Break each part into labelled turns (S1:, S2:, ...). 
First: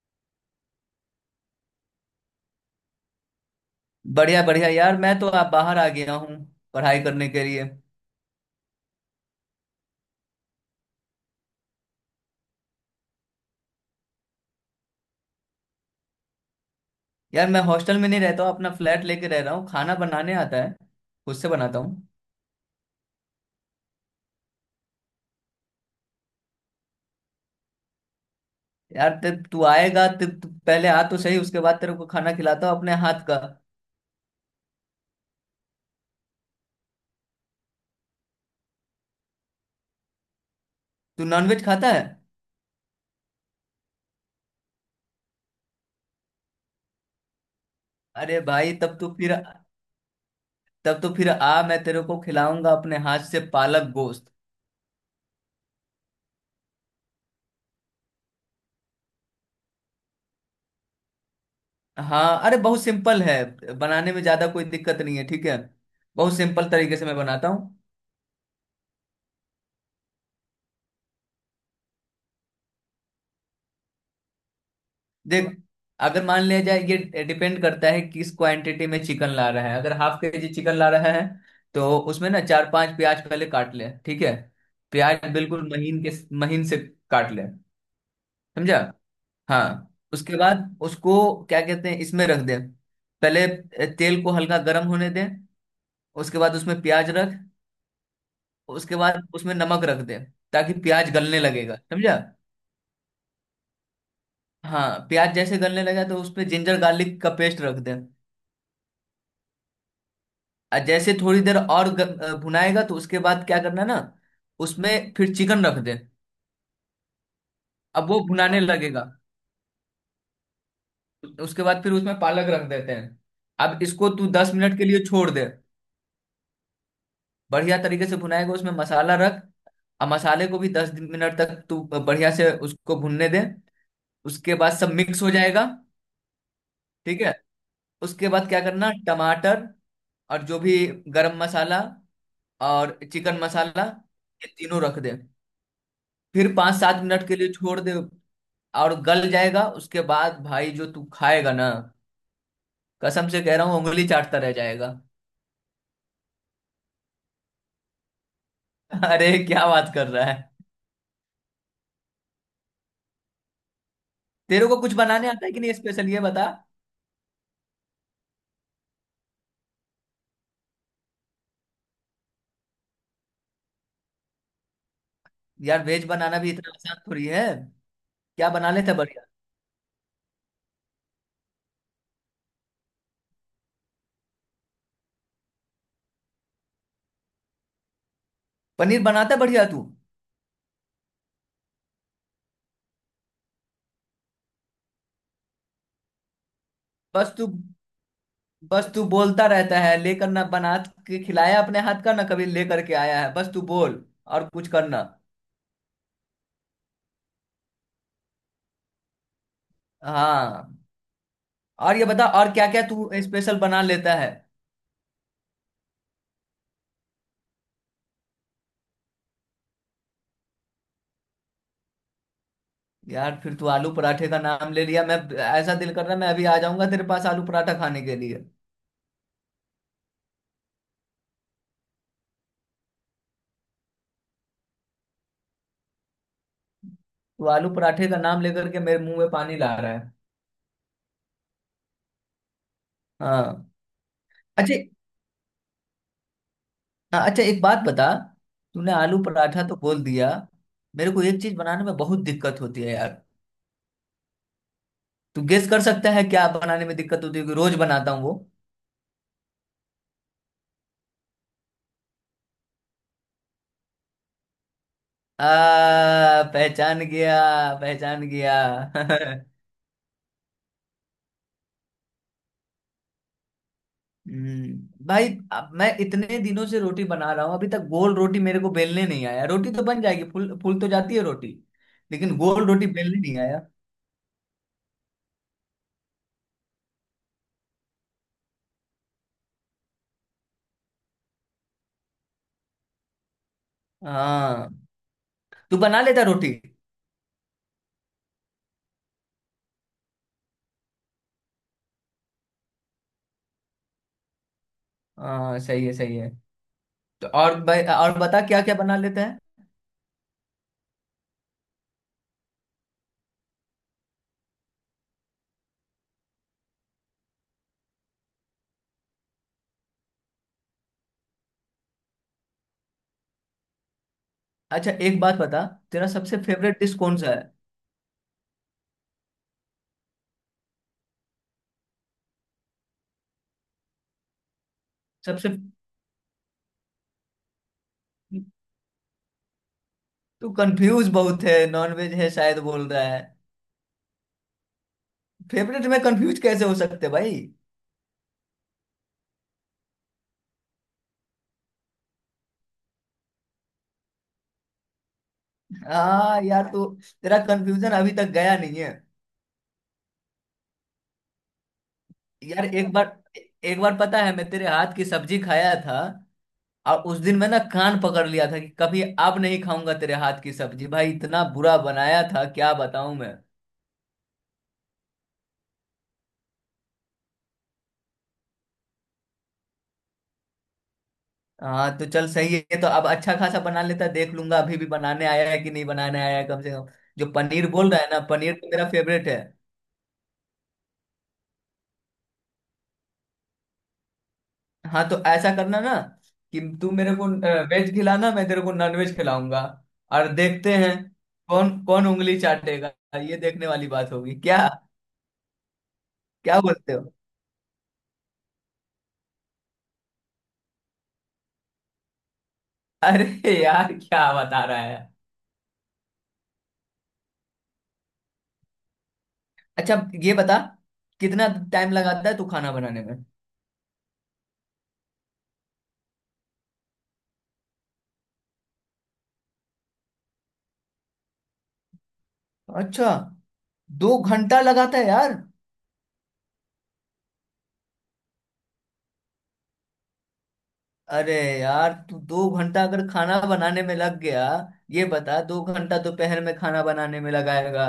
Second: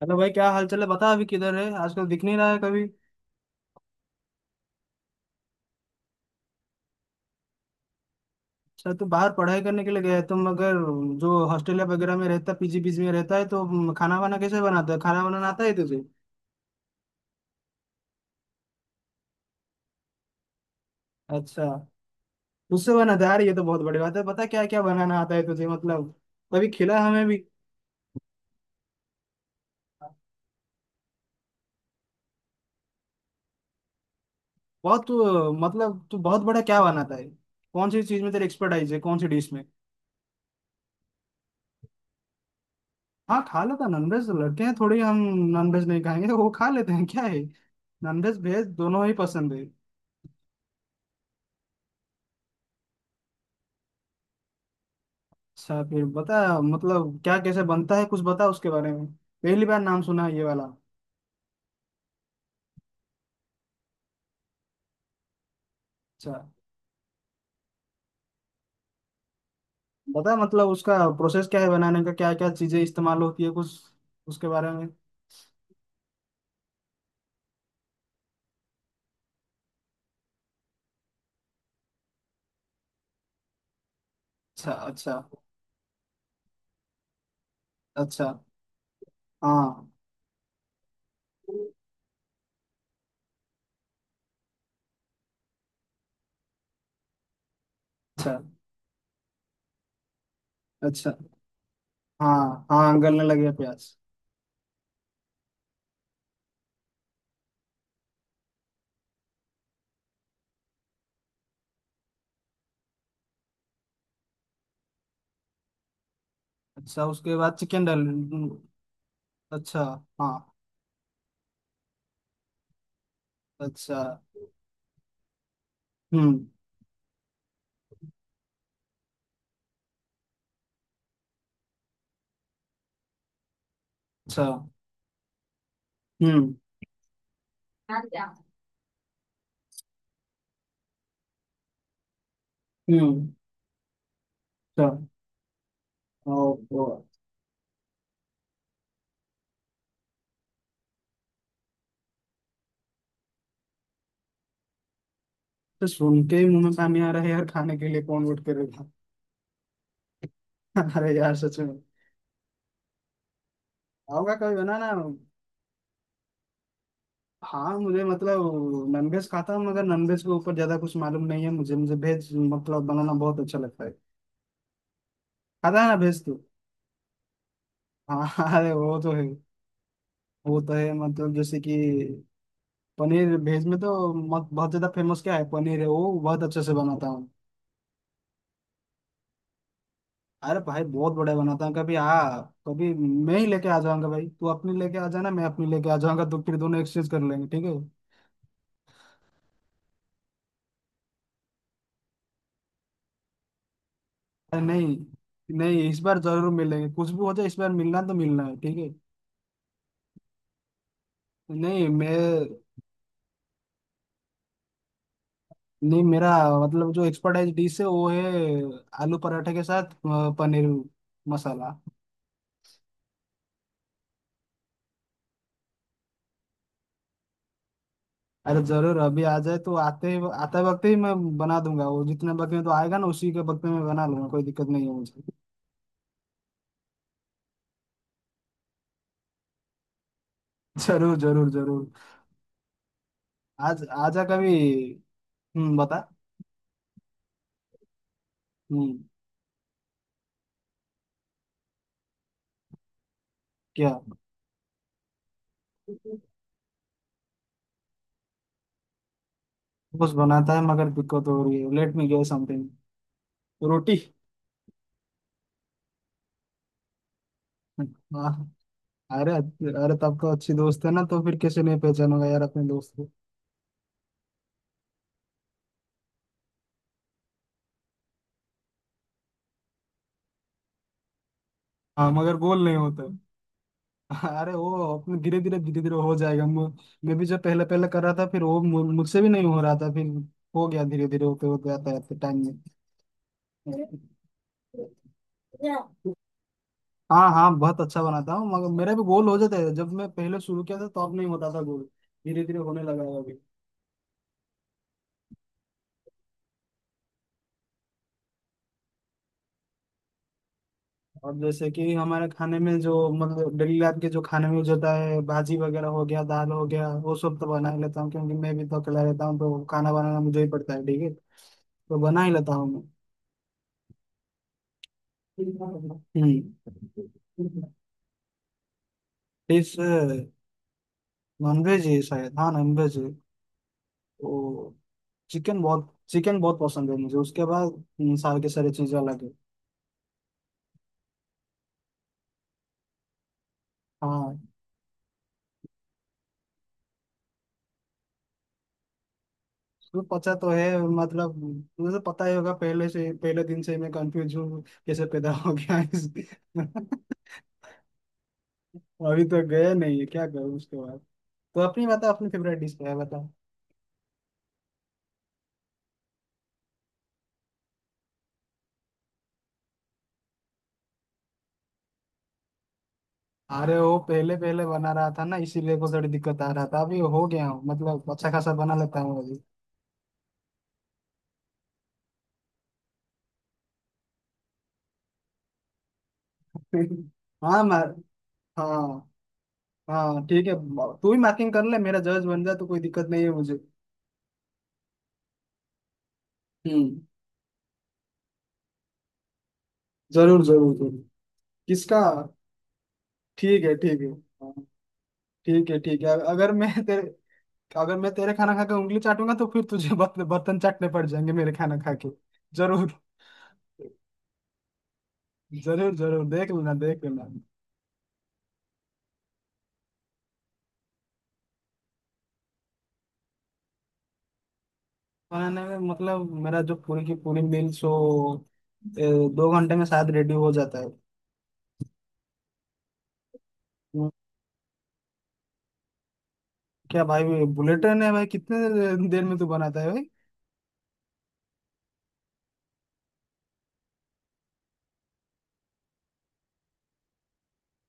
S1: Hello भाई, क्या हाल चाल है? बता अभी किधर है, आजकल दिख नहीं रहा है कभी।
S2: बढ़िया बढ़िया यार, मैं तो आप बाहर आ गया हूँ पढ़ाई करने के लिए।
S1: शायद तू बाहर पढ़ाई करने के लिए गया है। तुम अगर जो हॉस्टल या वगैरह में रहता, पीजी पीजी में रहता है तो खाना वाना कैसे बनाता है? खाना बनाना आता है तुझे?
S2: यार मैं हॉस्टल में नहीं रहता हूँ, अपना फ्लैट लेके रह रहा हूँ। खाना बनाने आता है, खुद से
S1: अच्छा।
S2: बनाता हूँ।
S1: उससे बनाता है यार, ये तो बहुत बड़ी बात है। पता क्या क्या बनाना आता है तुझे? मतलब कभी खिला हमें भी।
S2: यार तब तू आएगा, तब तू पहले आ तो सही, उसके बाद तेरे को खाना खिलाता हूँ अपने हाथ का।
S1: बहुत तू मतलब तू बहुत बड़ा क्या बनाता है? कौन सी चीज में तेरी एक्सपर्टाइज है, कौन सी डिश में?
S2: तू नॉनवेज खाता है?
S1: हाँ खा लेता नॉनवेज, लड़के हैं थोड़ी हम नॉनवेज नहीं खाएंगे, वो खा लेते हैं क्या है। नॉनवेज
S2: अरे
S1: भेज
S2: भाई तब
S1: दोनों ही
S2: तो फिर,
S1: पसंद है।
S2: तब तो फिर आ, मैं तेरे को खिलाऊंगा अपने हाथ से पालक गोश्त।
S1: अच्छा फिर बता मतलब, क्या कैसे बनता है? कुछ बता उसके बारे में, पहली बार नाम सुना है ये वाला।
S2: हाँ, अरे बहुत सिंपल है, बनाने में ज्यादा कोई दिक्कत नहीं है, ठीक है।
S1: अच्छा
S2: बहुत सिंपल तरीके से मैं बनाता हूँ।
S1: बता मतलब उसका प्रोसेस क्या है बनाने का? क्या क्या चीजें इस्तेमाल होती है कुछ उसके बारे में?
S2: देख, अगर मान लिया जाए, ये डिपेंड करता है किस क्वांटिटी में चिकन ला रहा है। अगर हाफ के जी चिकन ला रहा है तो उसमें ना चार पांच प्याज पहले काट ले, ठीक है।
S1: अच्छा, अच्छा।
S2: प्याज बिल्कुल महीन के महीन से काट ले।
S1: अच्छा।
S2: समझा?
S1: हाँ।
S2: हाँ, उसके बाद उसको क्या कहते हैं, इसमें रख दे। पहले तेल को हल्का गर्म होने दे, उसके बाद उसमें प्याज रख।
S1: अच्छा।
S2: उसके बाद उसमें नमक रख दे, ताकि प्याज
S1: अच्छा।
S2: गलने लगेगा। समझा?
S1: हाँ हाँ, गलने लगे प्याज।
S2: हाँ, प्याज जैसे गलने लगा तो उसपे जिंजर गार्लिक का पेस्ट रख दे। जैसे थोड़ी देर और भुनाएगा तो उसके बाद क्या करना ना, उसमें फिर चिकन रख दे।
S1: अच्छा, उसके बाद चिकन डाल।
S2: अब वो भुनाने लगेगा।
S1: अच्छा। हाँ।
S2: उसके बाद फिर उसमें पालक रख देते हैं। अब
S1: अच्छा।
S2: इसको तू 10 मिनट के लिए छोड़ दे।
S1: हम्म।
S2: बढ़िया तरीके से भुनाएगा, उसमें मसाला रख। अब मसाले को भी 10 मिनट तक तू बढ़िया से उसको भुनने दे।
S1: अच्छा।
S2: उसके बाद सब मिक्स हो जाएगा,
S1: हम्म।
S2: ठीक है। उसके बाद क्या करना, टमाटर, और जो भी गरम मसाला और
S1: हम्म।
S2: चिकन मसाला, ये तीनों
S1: अच्छा।
S2: रख दे। फिर
S1: ओह,
S2: पाँच
S1: ओह।
S2: सात मिनट के लिए छोड़ दे और गल जाएगा। उसके बाद भाई जो तू खाएगा ना, कसम से कह रहा हूँ, उंगली चाटता रह जाएगा।
S1: तो सुन के ही मुंह में पानी आ रहा है यार, खाने के लिए कौन उठ के रहेगा।
S2: अरे क्या बात कर रहा है।
S1: अरे यार सच में। होगा कभी
S2: तेरे को
S1: बनाना।
S2: कुछ बनाने आता है कि नहीं, स्पेशल ये बता।
S1: हाँ मुझे मतलब, नॉनवेज खाता हूँ मगर नॉनवेज के ऊपर ज्यादा कुछ मालूम नहीं है मुझे मुझे वेज मतलब बनाना बहुत अच्छा लगता है। खाता
S2: यार
S1: है ना
S2: वेज
S1: वेज तो।
S2: बनाना भी इतना आसान थोड़ी है।
S1: हाँ
S2: क्या
S1: हाँ,
S2: बना
S1: अरे
S2: लेता है
S1: वो तो है।
S2: बढ़िया?
S1: वो तो है मतलब जैसे कि, पनीर वेज में तो मत, बहुत ज्यादा फेमस क्या है, पनीर है वो बहुत अच्छे से बनाता हूँ।
S2: पनीर बनाता है बढ़िया तू।
S1: अरे भाई बहुत बढ़िया बनाता हूँ, कभी आ। कभी मैं ही लेके आ जाऊंगा भाई, तू अपनी लेके आ जाना, मैं अपनी लेके आ जाऊंगा, तो फिर दोनों एक्सचेंज कर
S2: बस
S1: लेंगे
S2: तू
S1: ठीक है।
S2: बस तू बोलता रहता है, लेकर ना बना के खिलाया अपने हाथ का ना, कभी लेकर के आया है? बस तू बोल और
S1: अरे
S2: कुछ
S1: नहीं
S2: करना।
S1: नहीं, इस बार जरूर मिलेंगे, कुछ भी हो जाए इस बार मिलना तो मिलना है ठीक है।
S2: हाँ,
S1: नहीं
S2: और ये बता
S1: मैं
S2: और क्या क्या तू स्पेशल बना लेता है?
S1: नहीं मेरा मतलब, जो एक्सपर्टाइज डिश है वो है, आलू पराठे के साथ पनीर मसाला।
S2: यार फिर तू आलू पराठे का नाम ले लिया, मैं ऐसा दिल कर रहा है मैं अभी आ जाऊंगा तेरे पास आलू पराठा खाने के लिए।
S1: अरे जरूर, अभी आ जाए तो आते वक्त ही मैं बना दूंगा वो, जितने वक्त में तो आएगा ना उसी के वक्त में मैं बना लूंगा, कोई दिक्कत नहीं है मुझे।
S2: तू आलू पराठे का नाम लेकर के मेरे मुंह में पानी ला रहा है।
S1: जरूर जरूर जरूर।
S2: हाँ।
S1: आज आजा कभी।
S2: अच्छा।
S1: हम्म, बता।
S2: हाँ, अच्छा, एक बात बता। तूने
S1: हम्म।
S2: आलू पराठा तो बोल दिया, मेरे को एक चीज बनाने में बहुत दिक्कत होती है यार।
S1: क्या?
S2: तू गेस कर सकता है क्या बनाने में दिक्कत होती है, क्योंकि रोज बनाता हूँ वो।
S1: कुछ बनाता है मगर दिक्कत हो रही है? Let me guess something. रोटी।
S2: आ, पहचान गया। पहचान
S1: हाँ।
S2: गया।
S1: अरे अरे, तब तो अच्छी दोस्त है ना, तो फिर कैसे नहीं पहचानूंगा यार अपने दोस्त।
S2: हम्म, भाई, अब मैं इतने दिनों से रोटी बना रहा हूँ, अभी तक गोल रोटी मेरे को बेलने नहीं आया। रोटी तो बन जाएगी, फूल फूल तो जाती है रोटी,
S1: हाँ
S2: लेकिन
S1: मगर गोल
S2: गोल
S1: नहीं
S2: रोटी
S1: होता।
S2: बेलने नहीं आया।
S1: अरे वो अपने धीरे धीरे धीरे धीरे हो जाएगा। मैं भी जब पहले पहले कर रहा था फिर वो मुझसे भी नहीं हो रहा था, फिर हो गया धीरे धीरे, होते होते आता है टाइम में।
S2: हाँ, तू बना लेता रोटी?
S1: हाँ हाँ, बहुत अच्छा बनाता हूँ मगर मेरे भी गोल हो जाते हैं। जब मैं पहले शुरू किया था तो अब नहीं होता था गोल, धीरे धीरे होने लगा है अभी।
S2: हाँ, सही है सही है। तो और भाई और बता, क्या क्या बना लेते हैं?
S1: और जैसे कि हमारे खाने में जो मतलब डेली लाइफ के जो खाने में यूज होता है, भाजी वगैरह हो गया, दाल हो गया, वो सब तो बना ही लेता हूँ, क्योंकि मैं भी तो अकेला रहता हूँ तो खाना बनाना मुझे ही पड़ता है ठीक है, तो बना ही लेता हूँ मैं।
S2: अच्छा एक बात बता, तेरा सबसे
S1: हम्म,
S2: फेवरेट डिश कौन सा है?
S1: डिश नॉनवेज ही है शायद, हाँ नॉनवेज है वो।
S2: सबसे।
S1: चिकन बहुत पसंद है मुझे उसके बाद। सारे के सारे चीज़ अलग है।
S2: तू कंफ्यूज बहुत है, नॉनवेज है शायद बोल रहा है।
S1: हाँ
S2: फेवरेट में कंफ्यूज कैसे हो सकते भाई?
S1: वो पता तो है मतलब, मुझे तो पता ही होगा पहले दिन से मैं कंफ्यूज हूँ, कैसे पैदा हो गया इस।
S2: हाँ यार तू, तेरा कंफ्यूजन अभी तक गया नहीं है।
S1: अभी तो गए नहीं है क्या करूँ? उसके बाद तो अपनी बता, अपनी फेवरेट
S2: यार
S1: डिश क्या
S2: एक
S1: है
S2: बार
S1: बता।
S2: एक बार पता है, मैं तेरे हाथ की सब्जी खाया था, और उस दिन मैं ना कान पकड़ लिया था कि कभी अब नहीं खाऊंगा तेरे हाथ की सब्जी। भाई इतना बुरा बनाया था, क्या बताऊं मैं।
S1: अरे वो पहले पहले बना रहा था ना इसीलिए को थोड़ी दिक्कत आ रहा था, अभी हो गया हूँ मतलब अच्छा खासा बना लेता हूँ अभी।
S2: हाँ तो चल सही है, तो अब अच्छा खासा बना लेता, देख लूंगा अभी भी बनाने आया है कि नहीं बनाने आया है कम से कम। जो
S1: हाँ
S2: पनीर बोल
S1: मार।
S2: रहा है ना, पनीर तो
S1: हाँ
S2: मेरा फेवरेट है।
S1: हाँ ठीक है, तू भी मार्किंग कर ले मेरा जज बन जा, तो कोई दिक्कत नहीं है मुझे।
S2: हाँ तो ऐसा करना ना कि तू
S1: हम्म,
S2: मेरे को वेज खिलाना, मैं तेरे को नॉन वेज खिलाऊंगा, और
S1: जरूर
S2: देखते
S1: जरूर जरूर।
S2: हैं कौन
S1: किसका?
S2: कौन उंगली चाटेगा। ये
S1: ठीक
S2: देखने
S1: है,
S2: वाली
S1: ठीक
S2: बात
S1: है।
S2: होगी। क्या
S1: ठीक है, ठीक है।
S2: क्या बोलते हो?
S1: अगर मैं तेरे खाना खा के उंगली चाटूंगा, तो फिर तुझे बर्तन चाटने पड़ जाएंगे मेरे खाना खा के। जरूर
S2: अरे यार क्या बता रहा है।
S1: जरूर जरूर, देख लेना देख लेना।
S2: अच्छा ये बता, कितना टाइम लगाता है तू खाना बनाने में?
S1: बनाने में मतलब, मेरा जो पूरी की पूरी मील सो 2 घंटे में शायद रेडी हो जाता है।
S2: अच्छा,
S1: हम्म,
S2: 2 घंटा लगाता है यार?
S1: क्या भाई, बुलेट ट्रेन है भाई? कितने देर में तू बनाता है भाई?
S2: अरे यार तू 2 घंटा अगर खाना बनाने में लग गया, ये बता, 2 घंटा दोपहर में खाना बनाने में लगाएगा,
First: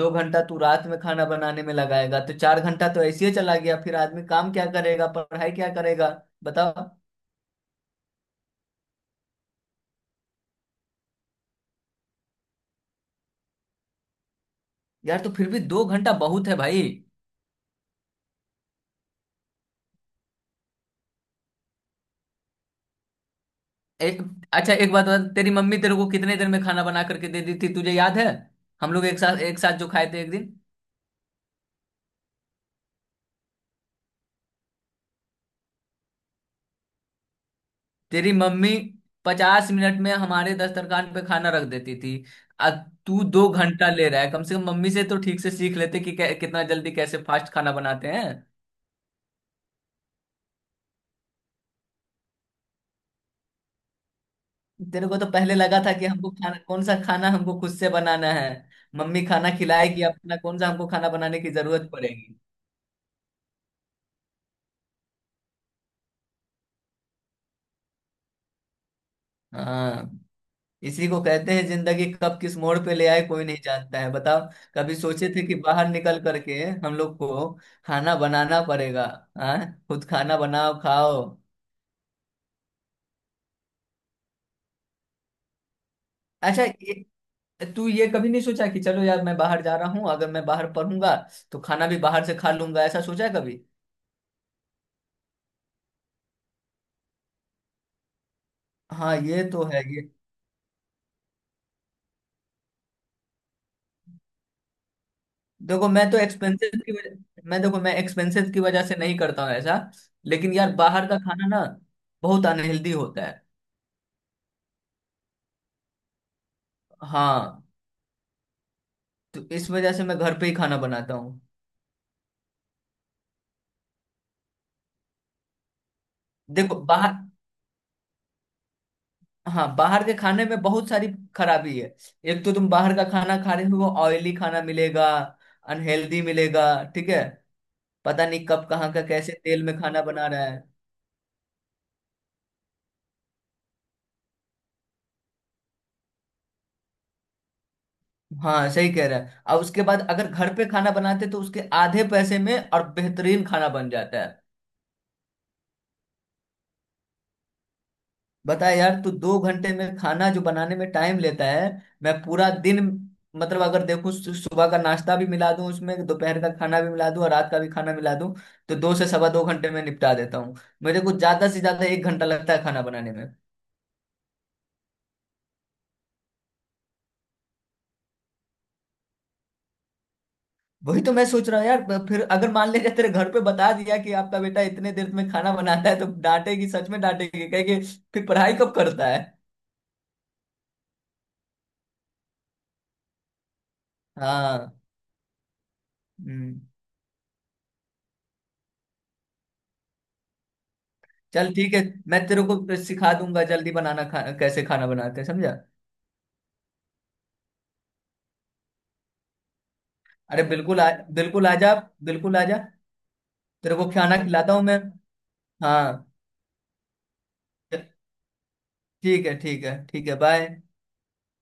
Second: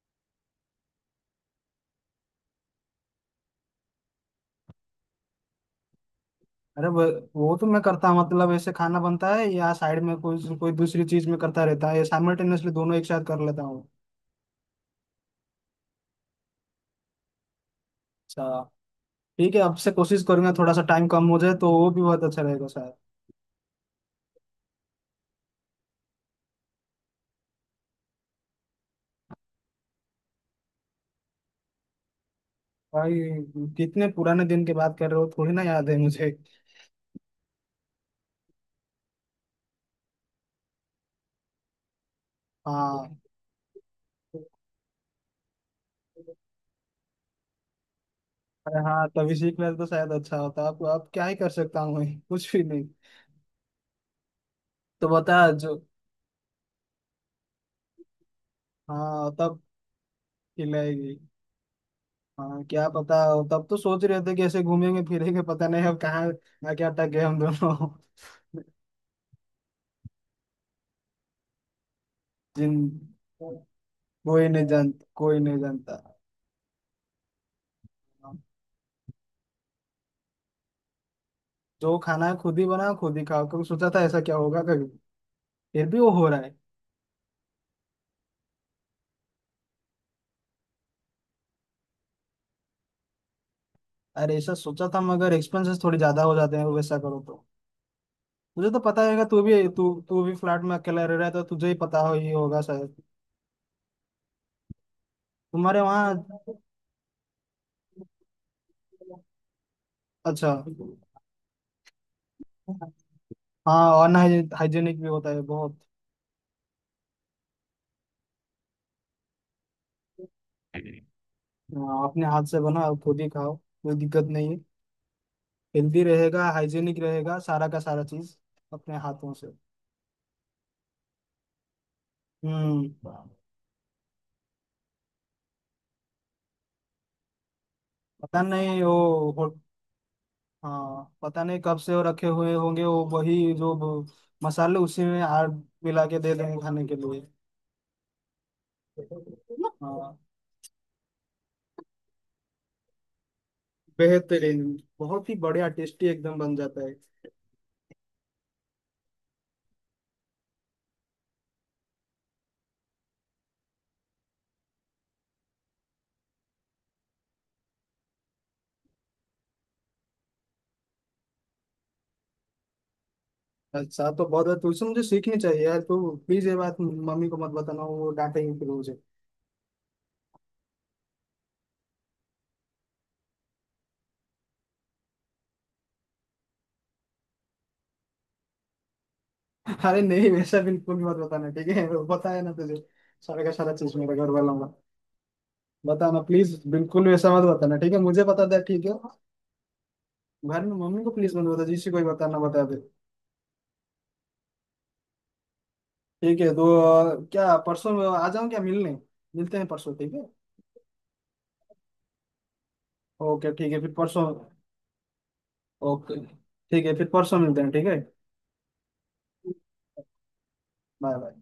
S2: 2 घंटा तू रात में खाना बनाने में लगाएगा, तो 4 घंटा तो ऐसे ही चला गया। फिर आदमी काम क्या करेगा, पढ़ाई क्या करेगा, बताओ।
S1: अरे वो तो मैं करता हूँ मतलब ऐसे खाना बनता है या साइड में कोई कोई दूसरी चीज में करता रहता है, या साइमल्टेनियसली दोनों एक साथ कर लेता हूँ।
S2: यार तो फिर भी 2 घंटा बहुत है भाई।
S1: अच्छा। ठीक है, आपसे कोशिश करूंगा थोड़ा सा टाइम कम हो जाए, तो वो भी बहुत अच्छा रहेगा शायद।
S2: एक अच्छा एक बात बता, तेरी मम्मी तेरे को कितने दिन में खाना बना करके दे दी थी, तुझे याद है? हम लोग एक साथ जो खाए थे एक दिन।
S1: भाई कितने पुराने दिन की बात कर रहे हो, थोड़ी ना याद है मुझे।
S2: तेरी मम्मी 50 मिनट में हमारे दस्तरखान पे खाना रख देती थी। आ,
S1: हाँ।
S2: तू दो घंटा ले रहा है, कम से कम मम्मी से तो ठीक से सीख लेते कि कितना जल्दी, कैसे फास्ट खाना बनाते हैं।
S1: अरे हाँ, तभी सीख लेते तो शायद अच्छा होता। आप क्या ही कर सकता हूँ मैं, कुछ भी नहीं।
S2: तेरे
S1: तो
S2: को तो
S1: बता
S2: पहले
S1: जो।
S2: लगा था कि हमको खाना, कौन सा खाना हमको खुद से बनाना है, मम्मी
S1: हाँ
S2: खाना
S1: तब।
S2: खिलाएगी अपना, कौन सा हमको खाना
S1: खिलाएगी,
S2: बनाने की जरूरत पड़ेगी।
S1: हाँ क्या पता। तब तो सोच रहे थे कि ऐसे घूमेंगे फिरेंगे, पता नहीं अब कहाँ ना क्या अटक गए हम दोनों।
S2: हाँ, इसी को कहते हैं जिंदगी, कब किस
S1: जिन
S2: मोड़ पे ले आए कोई नहीं जानता है, बताओ।
S1: कोई नहीं
S2: कभी
S1: जानता,
S2: सोचे
S1: कोई
S2: थे कि
S1: नहीं
S2: बाहर
S1: जानता।
S2: निकल करके हम लोग को खाना बनाना पड़ेगा? हाँ, खुद खाना बनाओ खाओ।
S1: जो खाना है खुद ही बनाओ खुद ही खाओ, कभी सोचा था ऐसा क्या होगा कभी? फिर भी वो हो रहा है।
S2: अच्छा तू ये कभी नहीं सोचा कि चलो यार मैं बाहर जा रहा हूँ, अगर मैं बाहर पढ़ूंगा तो खाना भी बाहर से खा लूंगा, ऐसा सोचा है कभी?
S1: अरे ऐसा सोचा था मगर एक्सपेंसेस थोड़ी ज्यादा हो जाते हैं वैसा करो तो। मुझे तो पता
S2: हाँ,
S1: है, तू
S2: ये तो
S1: भी
S2: है।
S1: तू
S2: ये
S1: तू भी फ्लैट में अकेला रह रहा है तो तुझे ही पता हो ही होगा शायद। तुम्हारे
S2: देखो मैं
S1: वहाँ।
S2: तो एक्सपेंसेस की वजह मैं देखो, मैं एक्सपेंसेस की वजह से नहीं करता हूँ ऐसा।
S1: अच्छा।
S2: लेकिन यार बाहर का खाना ना बहुत अनहेल्दी होता है।
S1: हाँ, अनहाइजेनिक भी होता है बहुत।
S2: हाँ, तो इस वजह से मैं घर पे ही खाना बनाता हूँ।
S1: हाँ, अपने हाथ से बनाओ खुद ही खाओ, कोई दिक्कत नहीं है। हेल्दी रहेगा,
S2: देखो
S1: हाइजेनिक
S2: बाहर
S1: रहेगा, सारा का सारा चीज, अपने हाथों से।
S2: हाँ, बाहर के खाने में बहुत सारी खराबी है। एक तो तुम
S1: हम्म,
S2: बाहर का खाना खा रहे हो, ऑयली खाना मिलेगा, अनहेल्दी मिलेगा, ठीक है। पता
S1: पता
S2: नहीं कब
S1: नहीं
S2: कहाँ का कैसे
S1: वो।
S2: तेल में खाना बना रहा है।
S1: हाँ पता नहीं कब से वो रखे हुए होंगे, वो वही जो ब- मसाले उसी में आड़ मिला के दे देंगे खाने के लिए।
S2: हाँ सही कह रहा है, और उसके बाद
S1: हाँ,
S2: अगर घर पे खाना बनाते तो उसके आधे पैसे में और बेहतरीन खाना बन जाता है।
S1: बेहतरीन, बहुत ही बढ़िया टेस्टी एकदम बन जाता है।
S2: बता यार, तू 2 घंटे में खाना जो बनाने में टाइम लेता है, मैं पूरा दिन, मतलब अगर देखूं, सुबह का नाश्ता भी मिला दूं उसमें, दोपहर का खाना भी मिला दूं, और रात का भी खाना मिला दूं, तो दो से सवा दो घंटे में निपटा देता हूँ। मेरे को ज्यादा से ज्यादा 1 घंटा लगता है खाना बनाने में।
S1: अच्छा तो बहुत है, तुझसे मुझे सीखनी चाहिए यार। तू प्लीज ये बात मम्मी को मत बताना, वो डांटेंगे फिर मुझे।
S2: वही तो मैं सोच रहा हूँ यार, फिर अगर मान लीजिए तेरे घर पे बता दिया कि आपका बेटा इतने देर में खाना बनाता है तो डांटेगी, सच में डांटेगी, कहेगी फिर पढ़ाई कब करता है।
S1: अरे नहीं, वैसा बिल्कुल भी मत बताना ठीक है? वो बताया ना तुझे, सारा का सारा चीज मेरे घर वालों
S2: हाँ।
S1: का बताना प्लीज,
S2: हम्म,
S1: बिल्कुल वैसा मत बताना ठीक है, मुझे बता दे ठीक है। घर में मम्मी को प्लीज मत
S2: चल
S1: बता,
S2: ठीक है,
S1: जिसी को भी
S2: मैं
S1: बताना
S2: तेरे को
S1: बता दे।
S2: सिखा दूंगा जल्दी बनाना, कैसे खाना बनाते हैं, समझा।
S1: ठीक है। तो क्या परसों आ जाऊँ क्या मिलने? मिलते हैं परसों ठीक है।
S2: अरे बिल्कुल आ, बिल्कुल आ जा, बिल्कुल आ जा।
S1: ओके ठीक
S2: तेरे
S1: है
S2: को
S1: फिर
S2: खाना
S1: परसों।
S2: खिलाता हूँ मैं। हाँ,
S1: ओके ठीक है फिर परसों मिलते हैं ठीक है।
S2: ठीक है ठीक है ठीक है, बाय।
S1: Bye bye.